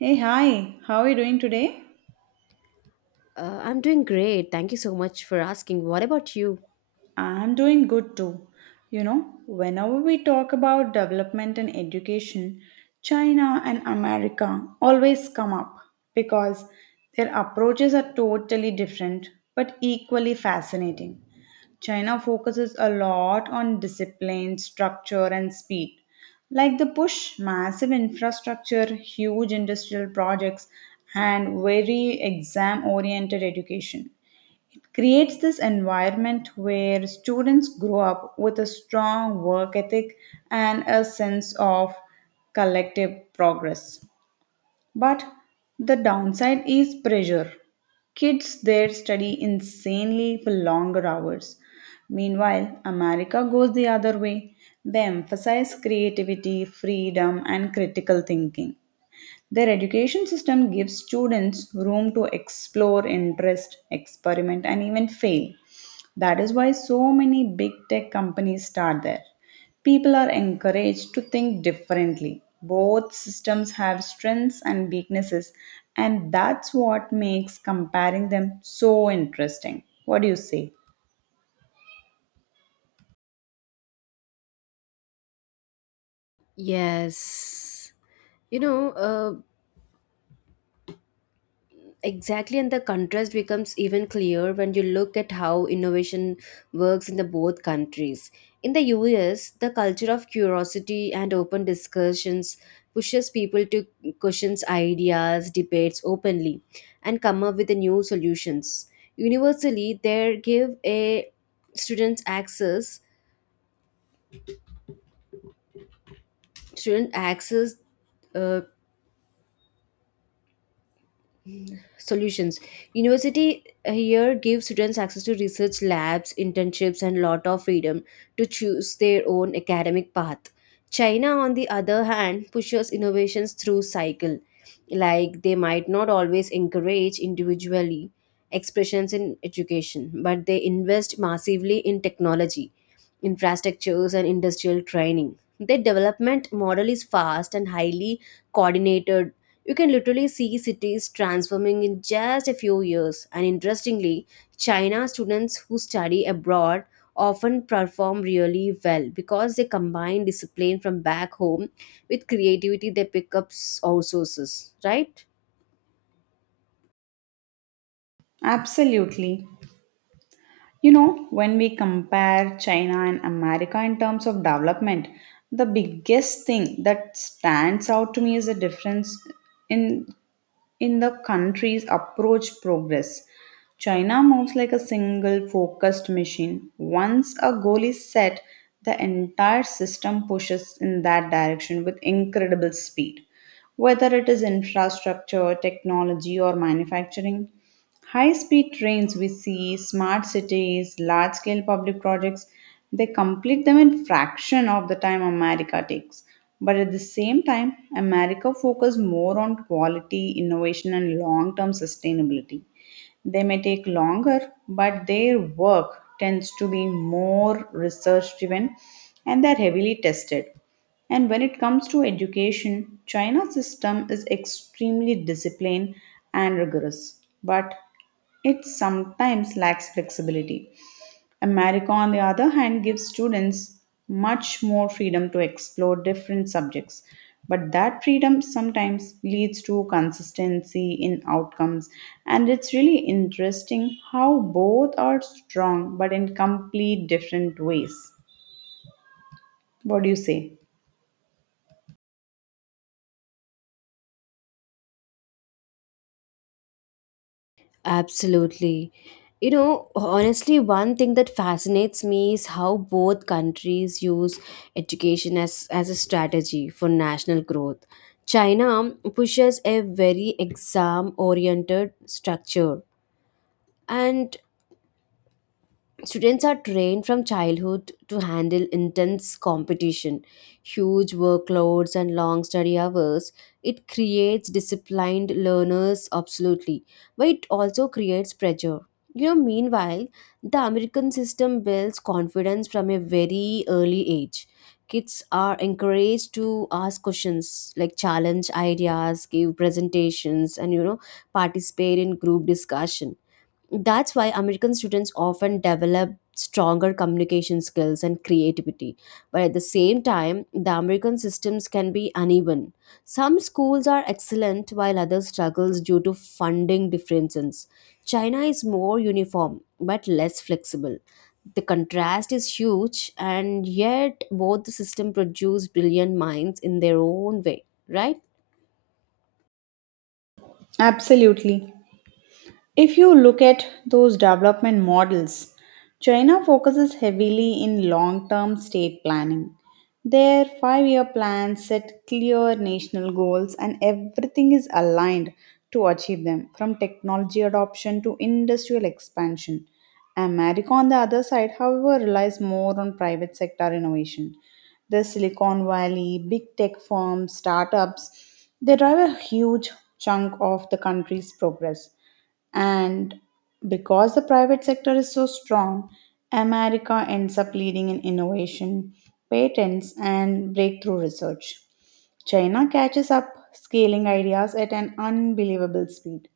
Hey, hi, how are you doing today? I'm doing great. Thank you so much for asking. What about you? I'm doing good too. You know, whenever we talk about development and education, China and America always come up because their approaches are totally different but equally fascinating. China focuses a lot on discipline, structure, and speed. Like the push, massive infrastructure, huge industrial projects, and very exam oriented education. Creates this environment where students grow up with a strong work ethic and a sense of collective progress. But the downside is pressure. Kids there study insanely for longer hours. Meanwhile, America goes the other way. They emphasize creativity, freedom, and critical thinking. Their education system gives students room to explore interest, experiment, and even fail. That is why so many big tech companies start there. People are encouraged to think differently. Both systems have strengths and weaknesses, and that's what makes comparing them so interesting. What do you say? Yes. You know, uh, exactly, and the contrast becomes even clear when you look at how innovation works in the both countries. In the US, the culture of curiosity and open discussions pushes people to question ideas, debates openly, and come up with the new solutions. Universally, they give a students access student access uh, solutions university here gives students access to research labs, internships, and lot of freedom to choose their own academic path. China, on the other hand, pushes innovations through cycle, like they might not always encourage individually expressions in education, but they invest massively in technology infrastructures and industrial training. Their development model is fast and highly coordinated. You can literally see cities transforming in just a few years. And interestingly, China students who study abroad often perform really well because they combine discipline from back home with creativity they pick up outsources, right? Absolutely. You know, when we compare China and America in terms of development, the biggest thing that stands out to me is the difference in in the country's approach progress. China moves like a single focused machine. Once a goal is set, the entire system pushes in that direction with incredible speed. Whether it is infrastructure, technology, or manufacturing, high speed trains we see, smart cities, large scale public projects, they complete them in fraction of the time America takes. But at the same time, America focuses more on quality, innovation, and long term sustainability. They may take longer, but their work tends to be more research driven and they're heavily tested. And when it comes to education, China's system is extremely disciplined and rigorous. But it sometimes lacks flexibility. America, on the other hand, gives students much more freedom to explore different subjects. But that freedom sometimes leads to consistency in outcomes. And it's really interesting how both are strong but in complete different ways. What do you say? Absolutely. You know, honestly, one thing that fascinates me is how both countries use education as a strategy for national growth. China pushes a very exam oriented structure, and students are trained from childhood to handle intense competition, huge workloads, and long study hours. It creates disciplined learners, absolutely, but it also creates pressure. You know, meanwhile, the American system builds confidence from a very early age. Kids are encouraged to ask questions, like challenge ideas, give presentations, and participate in group discussion. That's why American students often develop stronger communication skills and creativity. But at the same time, the American systems can be uneven. Some schools are excellent while others struggles due to funding differences. China is more uniform but less flexible. The contrast is huge, and yet both the system produce brilliant minds in their own way, right? Absolutely. If you look at those development models, China focuses heavily in long term state planning. Their 5 year plans set clear national goals, and everything is aligned to achieve them from technology adoption to industrial expansion. America, on the other side, however, relies more on private sector innovation. The Silicon Valley, big tech firms, startups, they drive a huge chunk of the country's progress. And because the private sector is so strong, America ends up leading in innovation, patents, and breakthrough research. China catches up, scaling ideas at an unbelievable speed.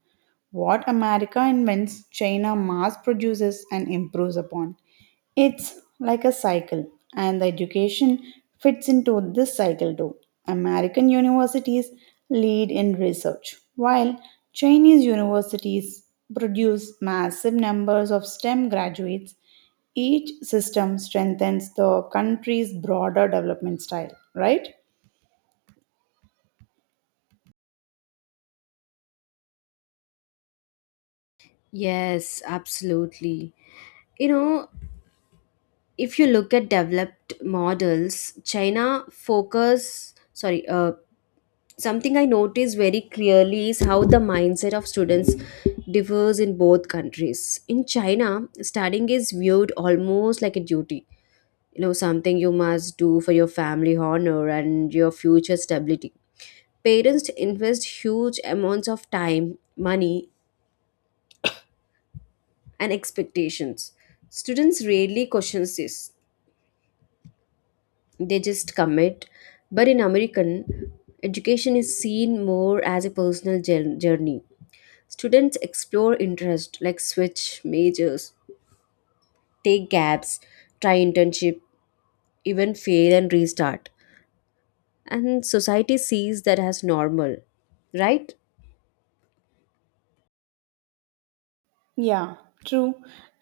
What America invents, China mass produces and improves upon. It's like a cycle, and the education fits into this cycle too. American universities lead in research, while Chinese universities produce massive numbers of STEM graduates. Each system strengthens the country's broader development style, right? Yes, absolutely. You know, if you look at developed models, china focus sorry something I notice very clearly is how the mindset of students differs in both countries. In china, studying is viewed almost like a duty, something you must do for your family honor and your future stability. Parents invest huge amounts of time, money, and expectations. Students rarely question this. They just commit. But in American, education is seen more as a personal journey. Students explore interest, like switch majors, take gaps, try internship, even fail and restart. And society sees that as normal, right? Yeah, true.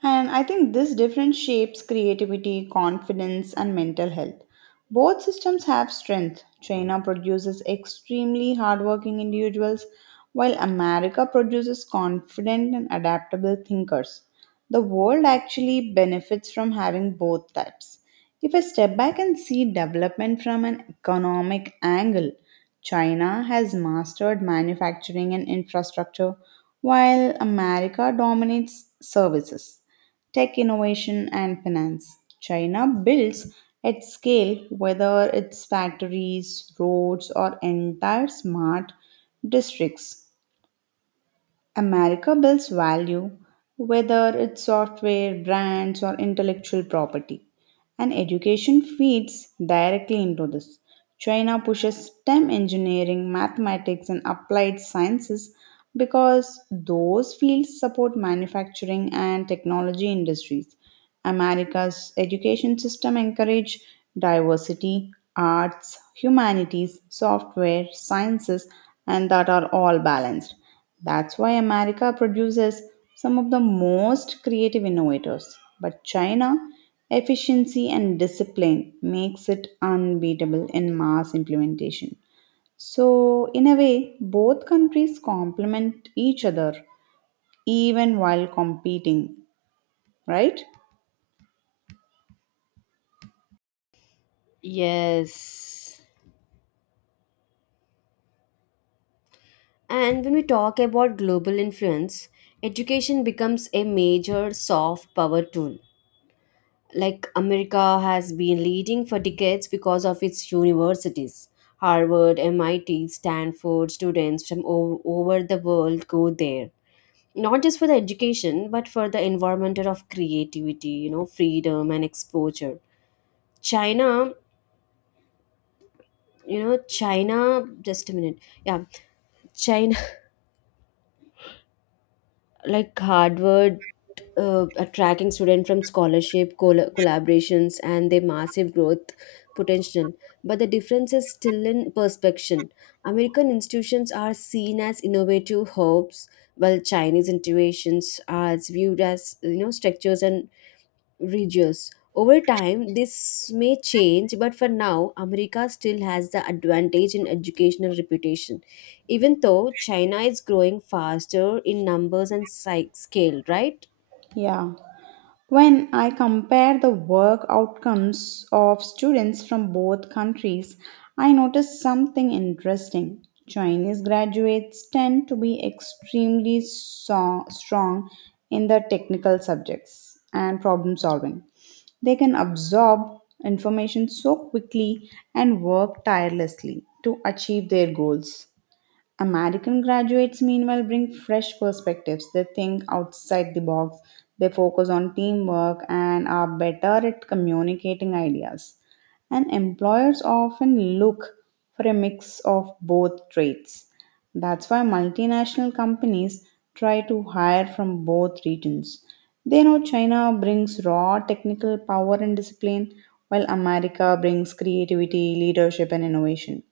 And I think this difference shapes creativity, confidence, and mental health. Both systems have strength. China produces extremely hardworking individuals, while America produces confident and adaptable thinkers. The world actually benefits from having both types. If I step back and see development from an economic angle, China has mastered manufacturing and infrastructure while America dominates services, tech innovation, and finance. China builds at scale, whether it's factories, roads, or entire smart districts. America builds value, whether it's software, brands, or intellectual property, and education feeds directly into this. China pushes STEM engineering, mathematics, and applied sciences because those fields support manufacturing and technology industries. America's education system encourage diversity, arts, humanities, software, sciences, and that are all balanced. That's why America produces some of the most creative innovators. But China, efficiency and discipline makes it unbeatable in mass implementation. So, in a way, both countries complement each other even while competing, right? Yes. And when we talk about global influence, education becomes a major soft power tool. Like America has been leading for decades because of its universities. Harvard, MIT, Stanford students from all over the world go there. Not just for the education, but for the environment of creativity, you know, freedom and exposure. China, you know, China, just a minute. Yeah, China, like Harvard, attracting students from scholarship collaborations and their massive growth potential. But the difference is still in perception. American institutions are seen as innovative hubs, while Chinese institutions are viewed as, you know, structures and regions. Over time, this may change, but for now, America still has the advantage in educational reputation, even though China is growing faster in numbers and scale, right? Yeah. When I compare the work outcomes of students from both countries, I notice something interesting. Chinese graduates tend to be extremely strong in the technical subjects and problem solving. They can absorb information so quickly and work tirelessly to achieve their goals. American graduates, meanwhile, bring fresh perspectives. They think outside the box, they focus on teamwork, and are better at communicating ideas. And employers often look for a mix of both traits. That's why multinational companies try to hire from both regions. They know China brings raw technical power and discipline, while America brings creativity, leadership, and innovation.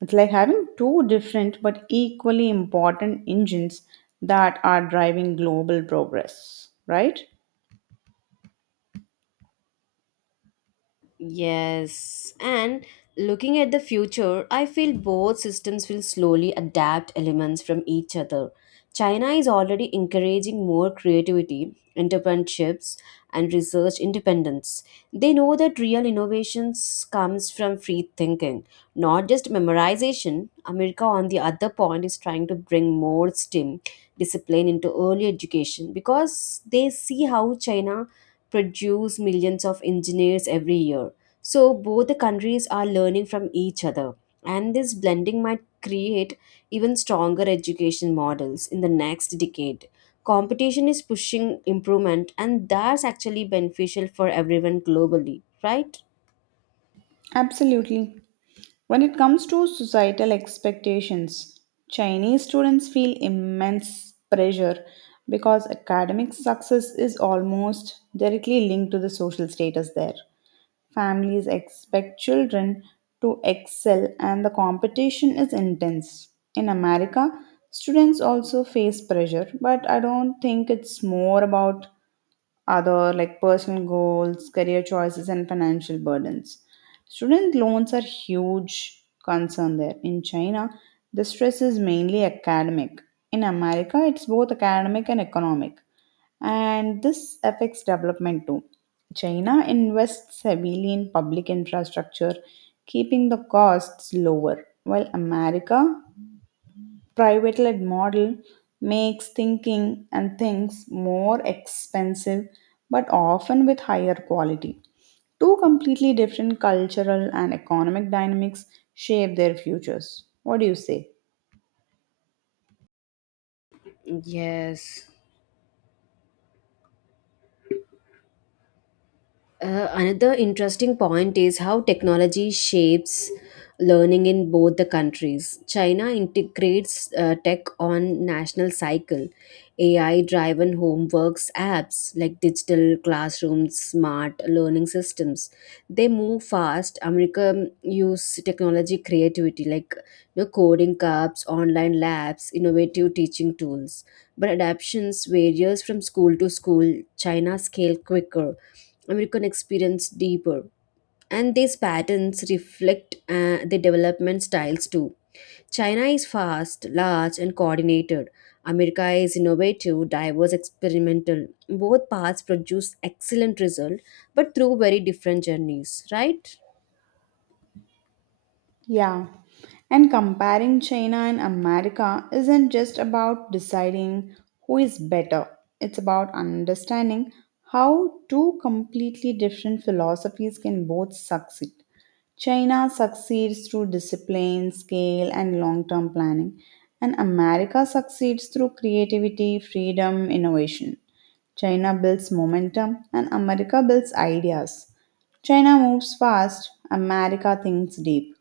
It's like having two different but equally important engines that are driving global progress, right? Yes, and looking at the future, I feel both systems will slowly adapt elements from each other. China is already encouraging more creativity, entrepreneurships, and research independence. They know that real innovations comes from free thinking, not just memorization. America, on the other point, is trying to bring more STEM discipline into early education because they see how China produce millions of engineers every year. So both the countries are learning from each other, and this blending might create even stronger education models in the next decade. Competition is pushing improvement, and that's actually beneficial for everyone globally, right? Absolutely. When it comes to societal expectations, Chinese students feel immense pressure because academic success is almost directly linked to the social status there. Families expect children to excel, and the competition is intense. In America, students also face pressure, but I don't think it's more about other like personal goals, career choices, and financial burdens. Student loans are huge concern there. In China, the stress is mainly academic. In America, it's both academic and economic, and this affects development too. China invests heavily in public infrastructure, keeping the costs lower, while America private led model makes thinking and things more expensive but often with higher quality. Two completely different cultural and economic dynamics shape their futures. What do you say? Yes. Another interesting point is how technology shapes learning in both the countries. China integrates tech on national cycle, AI-driven homeworks apps like digital classrooms, smart learning systems. They move fast. America use technology creativity, like, you know, coding cups, online labs, innovative teaching tools, but adaptations varies from school to school. China scale quicker, American experience deeper, and these patterns reflect the development styles too. China is fast, large, and coordinated. America is innovative, diverse, experimental. Both paths produce excellent result, but through very different journeys, right? Yeah. And comparing China and America isn't just about deciding who is better, it's about understanding how two completely different philosophies can both succeed. China succeeds through discipline, scale, and long term planning, and America succeeds through creativity, freedom, innovation. China builds momentum, and America builds ideas. China moves fast, America thinks deep.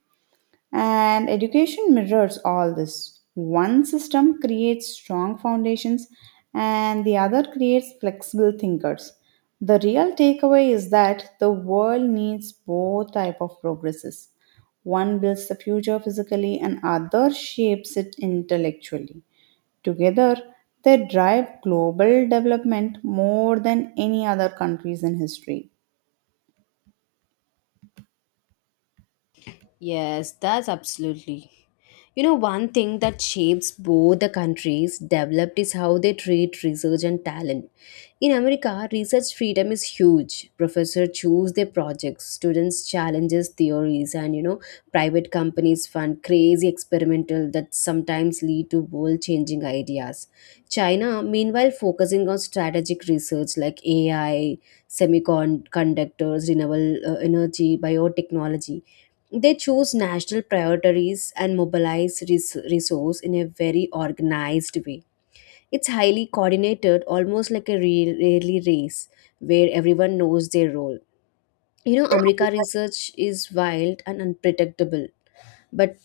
And education mirrors all this. One system creates strong foundations, and the other creates flexible thinkers. The real takeaway is that the world needs both type of progresses. One builds the future physically, and other shapes it intellectually. Together, they drive global development more than any other countries in history. Yes, that's absolutely. You know, one thing that shapes both the countries developed is how they treat research and talent. In America, research freedom is huge. Professors choose their projects, students challenges theories, and, you know, private companies fund crazy experimental that sometimes lead to world-changing ideas. China, meanwhile, focusing on strategic research like AI, semiconductors, renewable energy, biotechnology. They choose national priorities and mobilize resource in a very organized way. It's highly coordinated, almost like a real rally race where everyone knows their role. You know, America research is wild and unpredictable, but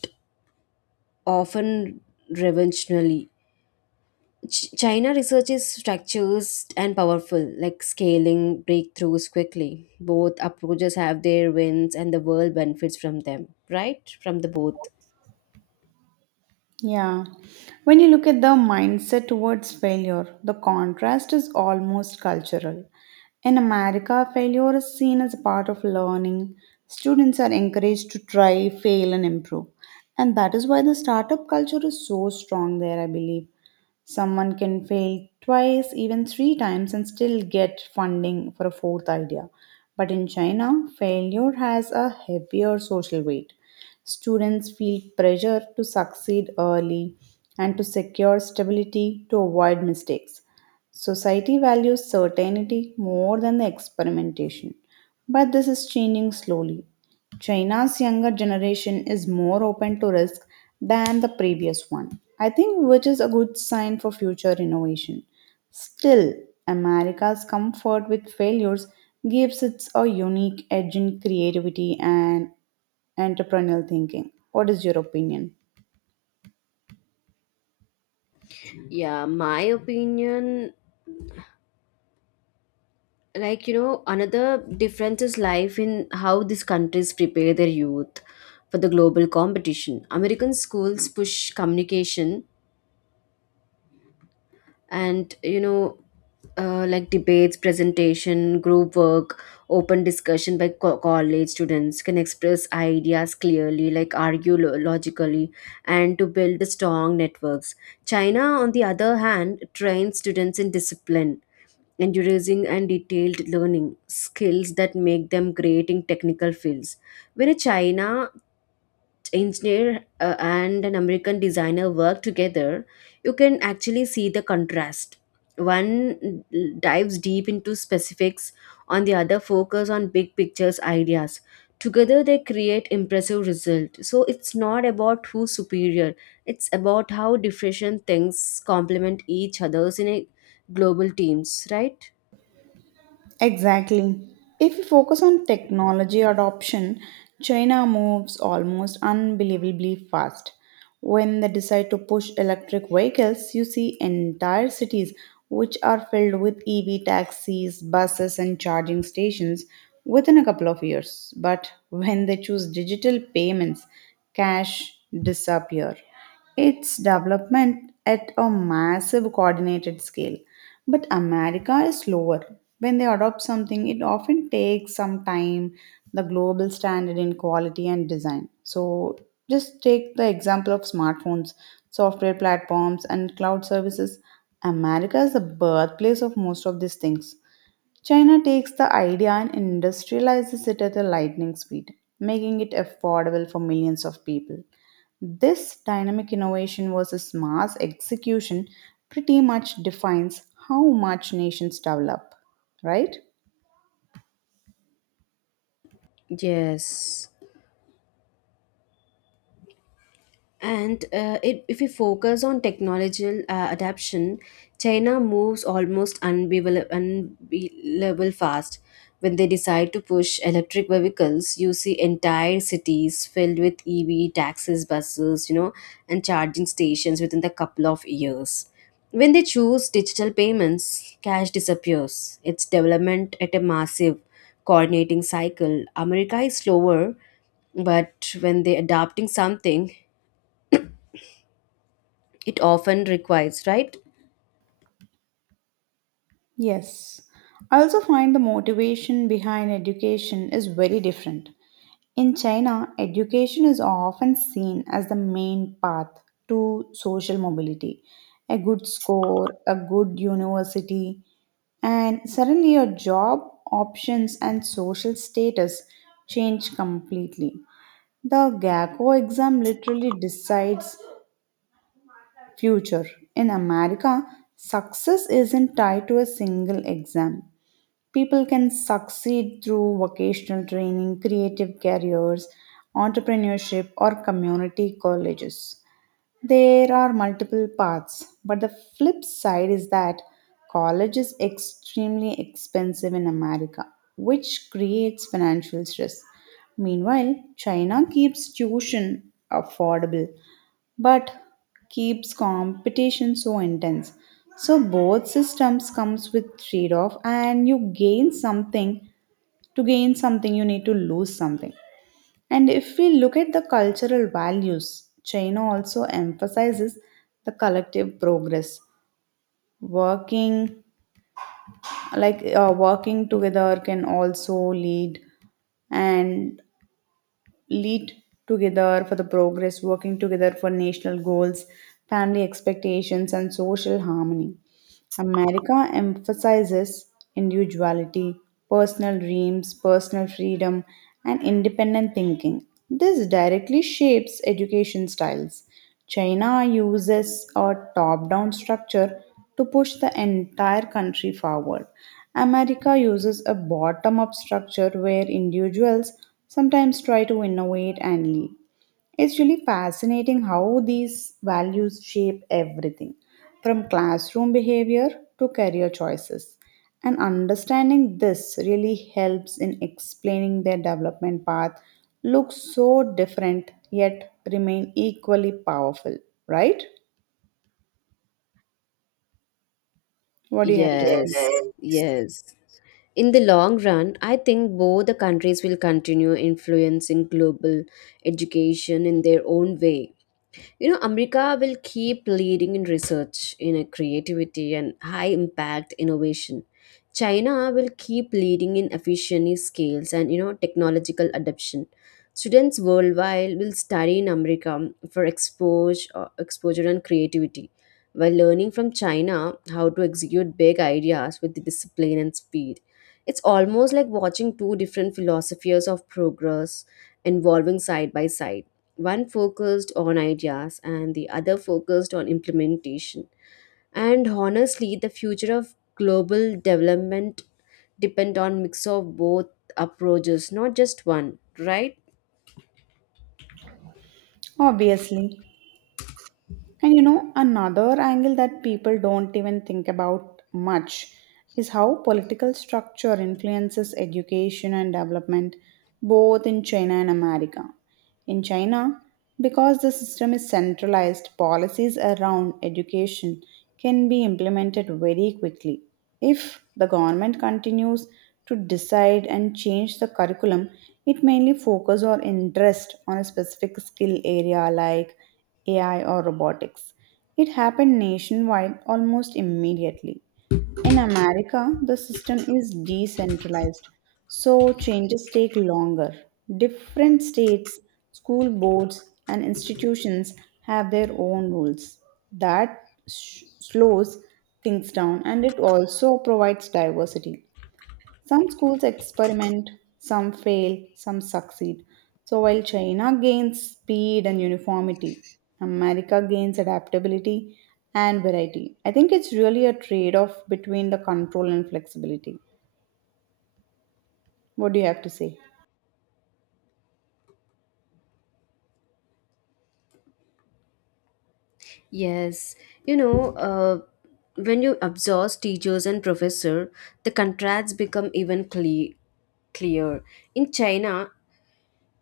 often revolutionary. China research is structures and powerful, like scaling breakthroughs quickly. Both approaches have their wins, and the world benefits from them, right? From the both. Yeah. When you look at the mindset towards failure, the contrast is almost cultural. In America, failure is seen as a part of learning. Students are encouraged to try, fail, and improve. And that is why the startup culture is so strong there, I believe. Someone can fail twice, even three times, and still get funding for a fourth idea. But in China, failure has a heavier social weight. Students feel pressure to succeed early and to secure stability to avoid mistakes. Society values certainty more than the experimentation. But this is changing slowly. China's younger generation is more open to risk than the previous one, I think, which is a good sign for future innovation. Still, America's comfort with failures gives it a unique edge in creativity and entrepreneurial thinking. What is your opinion? Yeah, my opinion, like, you know, another difference is life in how these countries prepare their youth for the global competition. American schools push communication and, you know, like debates, presentation, group work, open discussion by college students can express ideas clearly, like argue logically, and to build strong networks. China, on the other hand, trains students in discipline enduring and detailed learning skills that make them great in technical fields. When a China engineer and an American designer work together, you can actually see the contrast. One dives deep into specifics, on the other focus on big pictures ideas. Together they create impressive result. So it's not about who's superior. It's about how different things complement each others in a global teams, right? Exactly. If we focus on technology adoption, China moves almost unbelievably fast. When they decide to push electric vehicles, you see entire cities which are filled with EV taxis, buses, and charging stations within a couple of years. But when they choose digital payments, cash disappear its development at a massive coordinated scale. But America is slower. When they adopt something, it often takes some time, the global standard in quality and design. So, just take the example of smartphones, software platforms, and cloud services. America is the birthplace of most of these things. China takes the idea and industrializes it at a lightning speed, making it affordable for millions of people. This dynamic innovation versus mass execution pretty much defines how much nations develop, right? Yes. And if we focus on technological adaption, China moves almost unbelievable fast. When they decide to push electric vehicles, you see entire cities filled with EV taxis, buses, you know, and charging stations within the couple of years. When they choose digital payments, cash disappears. Its development at a massive coordinating cycle. America is slower, but when they're adopting something, it often requires, right? Yes. I also find the motivation behind education is very different. In China, education is often seen as the main path to social mobility. A good score, a good university, and suddenly your job options and social status change completely. The gaco exam literally decides future. In America, success isn't tied to a single exam. People can succeed through vocational training, creative careers, entrepreneurship, or community colleges. There are multiple paths, but the flip side is that college is extremely expensive in America, which creates financial stress. Meanwhile, China keeps tuition affordable but keeps competition so intense. So both systems comes with trade-off and you gain something to gain something you need to lose something. And if we look at the cultural values, China also emphasizes the collective progress. Working like working together can also lead and lead together for the progress, working together for national goals, family expectations, and social harmony. America emphasizes individuality, personal dreams, personal freedom, and independent thinking. This directly shapes education styles. China uses a top down structure to push the entire country forward. America uses a bottom up structure where individuals sometimes try to innovate and lead. It's really fascinating how these values shape everything from classroom behavior to career choices. And understanding this really helps in explaining their development path looks so different yet remain equally powerful, right? What do you have to, yes, say? Yes. Yes, yes. In the long run, I think both the countries will continue influencing global education in their own way. You know, America will keep leading in research, in creativity and high impact innovation. China will keep leading in efficiency scales and, you know, technological adoption. Students worldwide will study in America for exposure, exposure and creativity, while learning from China how to execute big ideas with discipline and speed. It's almost like watching two different philosophies of progress evolving side by side. One focused on ideas and the other focused on implementation. And honestly, the future of global development depend on mix of both approaches, not just one, right? Obviously. And you know, another angle that people don't even think about much is how political structure influences education and development both in China and America. In China, because the system is centralized, policies around education can be implemented very quickly. If the government continues to decide and change the curriculum, it mainly focus or interest on a specific skill area like AI or robotics. It happened nationwide almost immediately. In America, the system is decentralized, so changes take longer. Different states, school boards, and institutions have their own rules. That slows things down and it also provides diversity. Some schools experiment, some fail, some succeed. So while China gains speed and uniformity, America gains adaptability and variety. I think it's really a trade off between the control and flexibility. What do you have to say? Yes, you know, uh, when you exhaust teachers and professor, the contrasts become even clear. In China,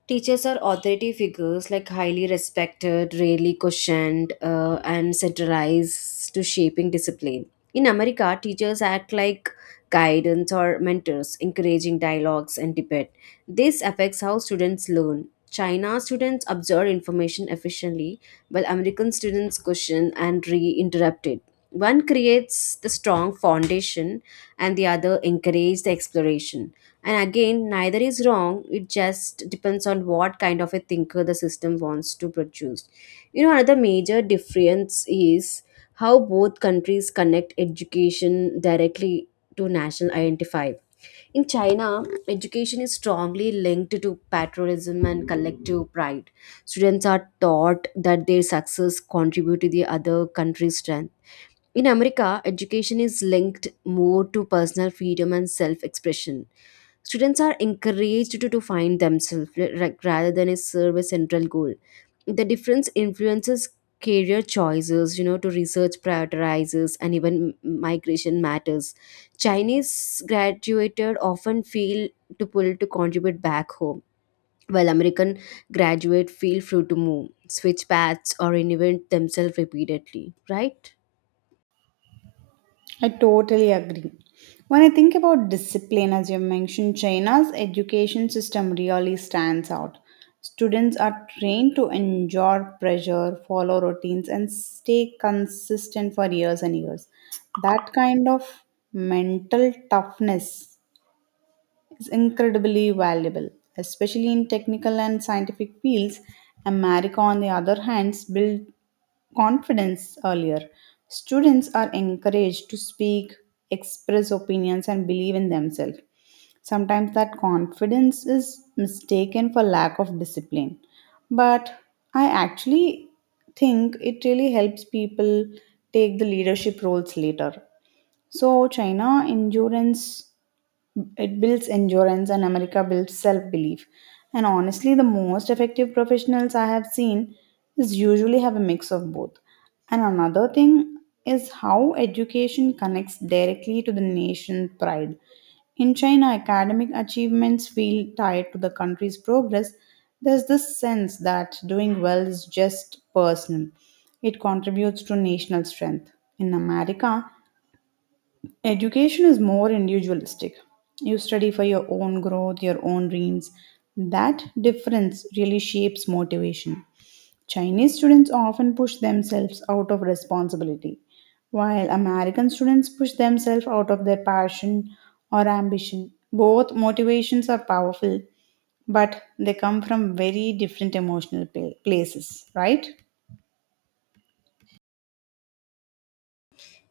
teachers are authority figures, like highly respected, rarely questioned, and centralized to shaping discipline. In America, teachers act like guidance or mentors, encouraging dialogues and debate. This affects how students learn. China students absorb information efficiently, while American students question and re-interrupt it. One creates the strong foundation, and the other encourages the exploration. And again, neither is wrong. It just depends on what kind of a thinker the system wants to produce. You know, another major difference is how both countries connect education directly to national identity. In China, education is strongly linked to patriotism and collective pride. Students are taught that their success contribute to the other country's strength. In America, education is linked more to personal freedom and self expression. Students are encouraged to find themselves rather than a serve a central goal. The difference influences career choices, you know, to research prioritizes and even migration matters. Chinese graduated often feel to pull to contribute back home, while American graduate feel free to move, switch paths, or reinvent themselves repeatedly, right? I totally agree. When I think about discipline, as you mentioned, China's education system really stands out. Students are trained to endure pressure, follow routines, and stay consistent for years and years. That kind of mental toughness is incredibly valuable, especially in technical and scientific fields. America, on the other hand, built confidence earlier. Students are encouraged to speak, express opinions, and believe in themselves. Sometimes that confidence is mistaken for lack of discipline. But I actually think it really helps people take the leadership roles later. So, China endurance, it builds endurance and America builds self belief. And honestly, the most effective professionals I have seen is usually have a mix of both. And another thing is how education connects directly to the nation's pride. In China, academic achievements feel tied to the country's progress. There's this sense that doing well is just personal, it contributes to national strength. In America, education is more individualistic. You study for your own growth, your own dreams. That difference really shapes motivation. Chinese students often push themselves out of responsibility, while American students push themselves out of their passion or ambition. Both motivations are powerful, but they come from very different emotional places, right?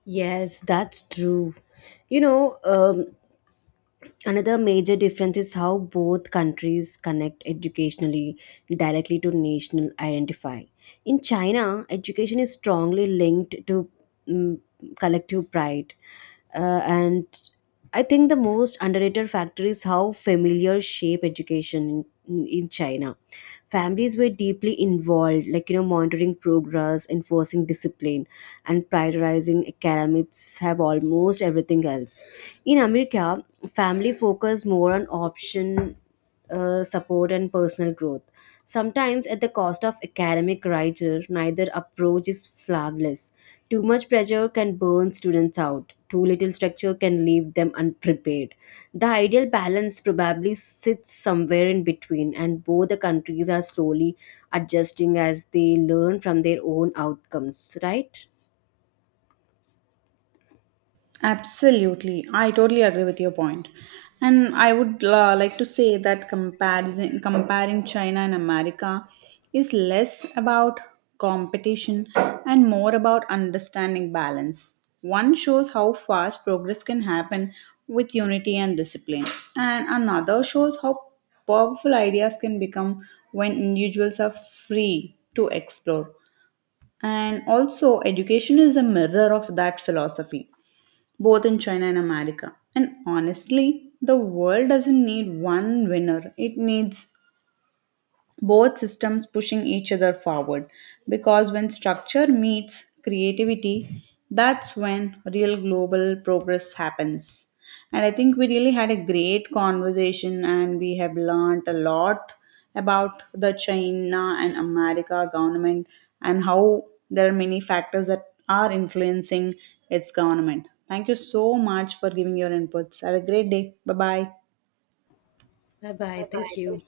Yes, that's true. You know, um, Another major difference is how both countries connect educationally directly to national identify. In China, education is strongly linked to mm collective pride. And I think the most underrated factor is how familiar shape education in China. Families were deeply involved, like, you know, monitoring progress, enforcing discipline and prioritizing academics have almost everything else. In America, family focus more on option support and personal growth. Sometimes at the cost of academic rigor, neither approach is flawless. Too much pressure can burn students out. Too little structure can leave them unprepared. The ideal balance probably sits somewhere in between, and both the countries are slowly adjusting as they learn from their own outcomes, right? Absolutely. I totally agree with your point. And I would like to say that comparing China and America is less about competition and more about understanding balance. One shows how fast progress can happen with unity and discipline, and another shows how powerful ideas can become when individuals are free to explore. And also, education is a mirror of that philosophy both in China and America. And honestly, the world doesn't need one winner, it needs both systems pushing each other forward because when structure meets creativity, that's when real global progress happens. And I think we really had a great conversation and we have learned a lot about the China and America government and how there are many factors that are influencing its government. Thank you so much for giving your inputs. Have a great day. Bye bye. Bye bye. Thank you.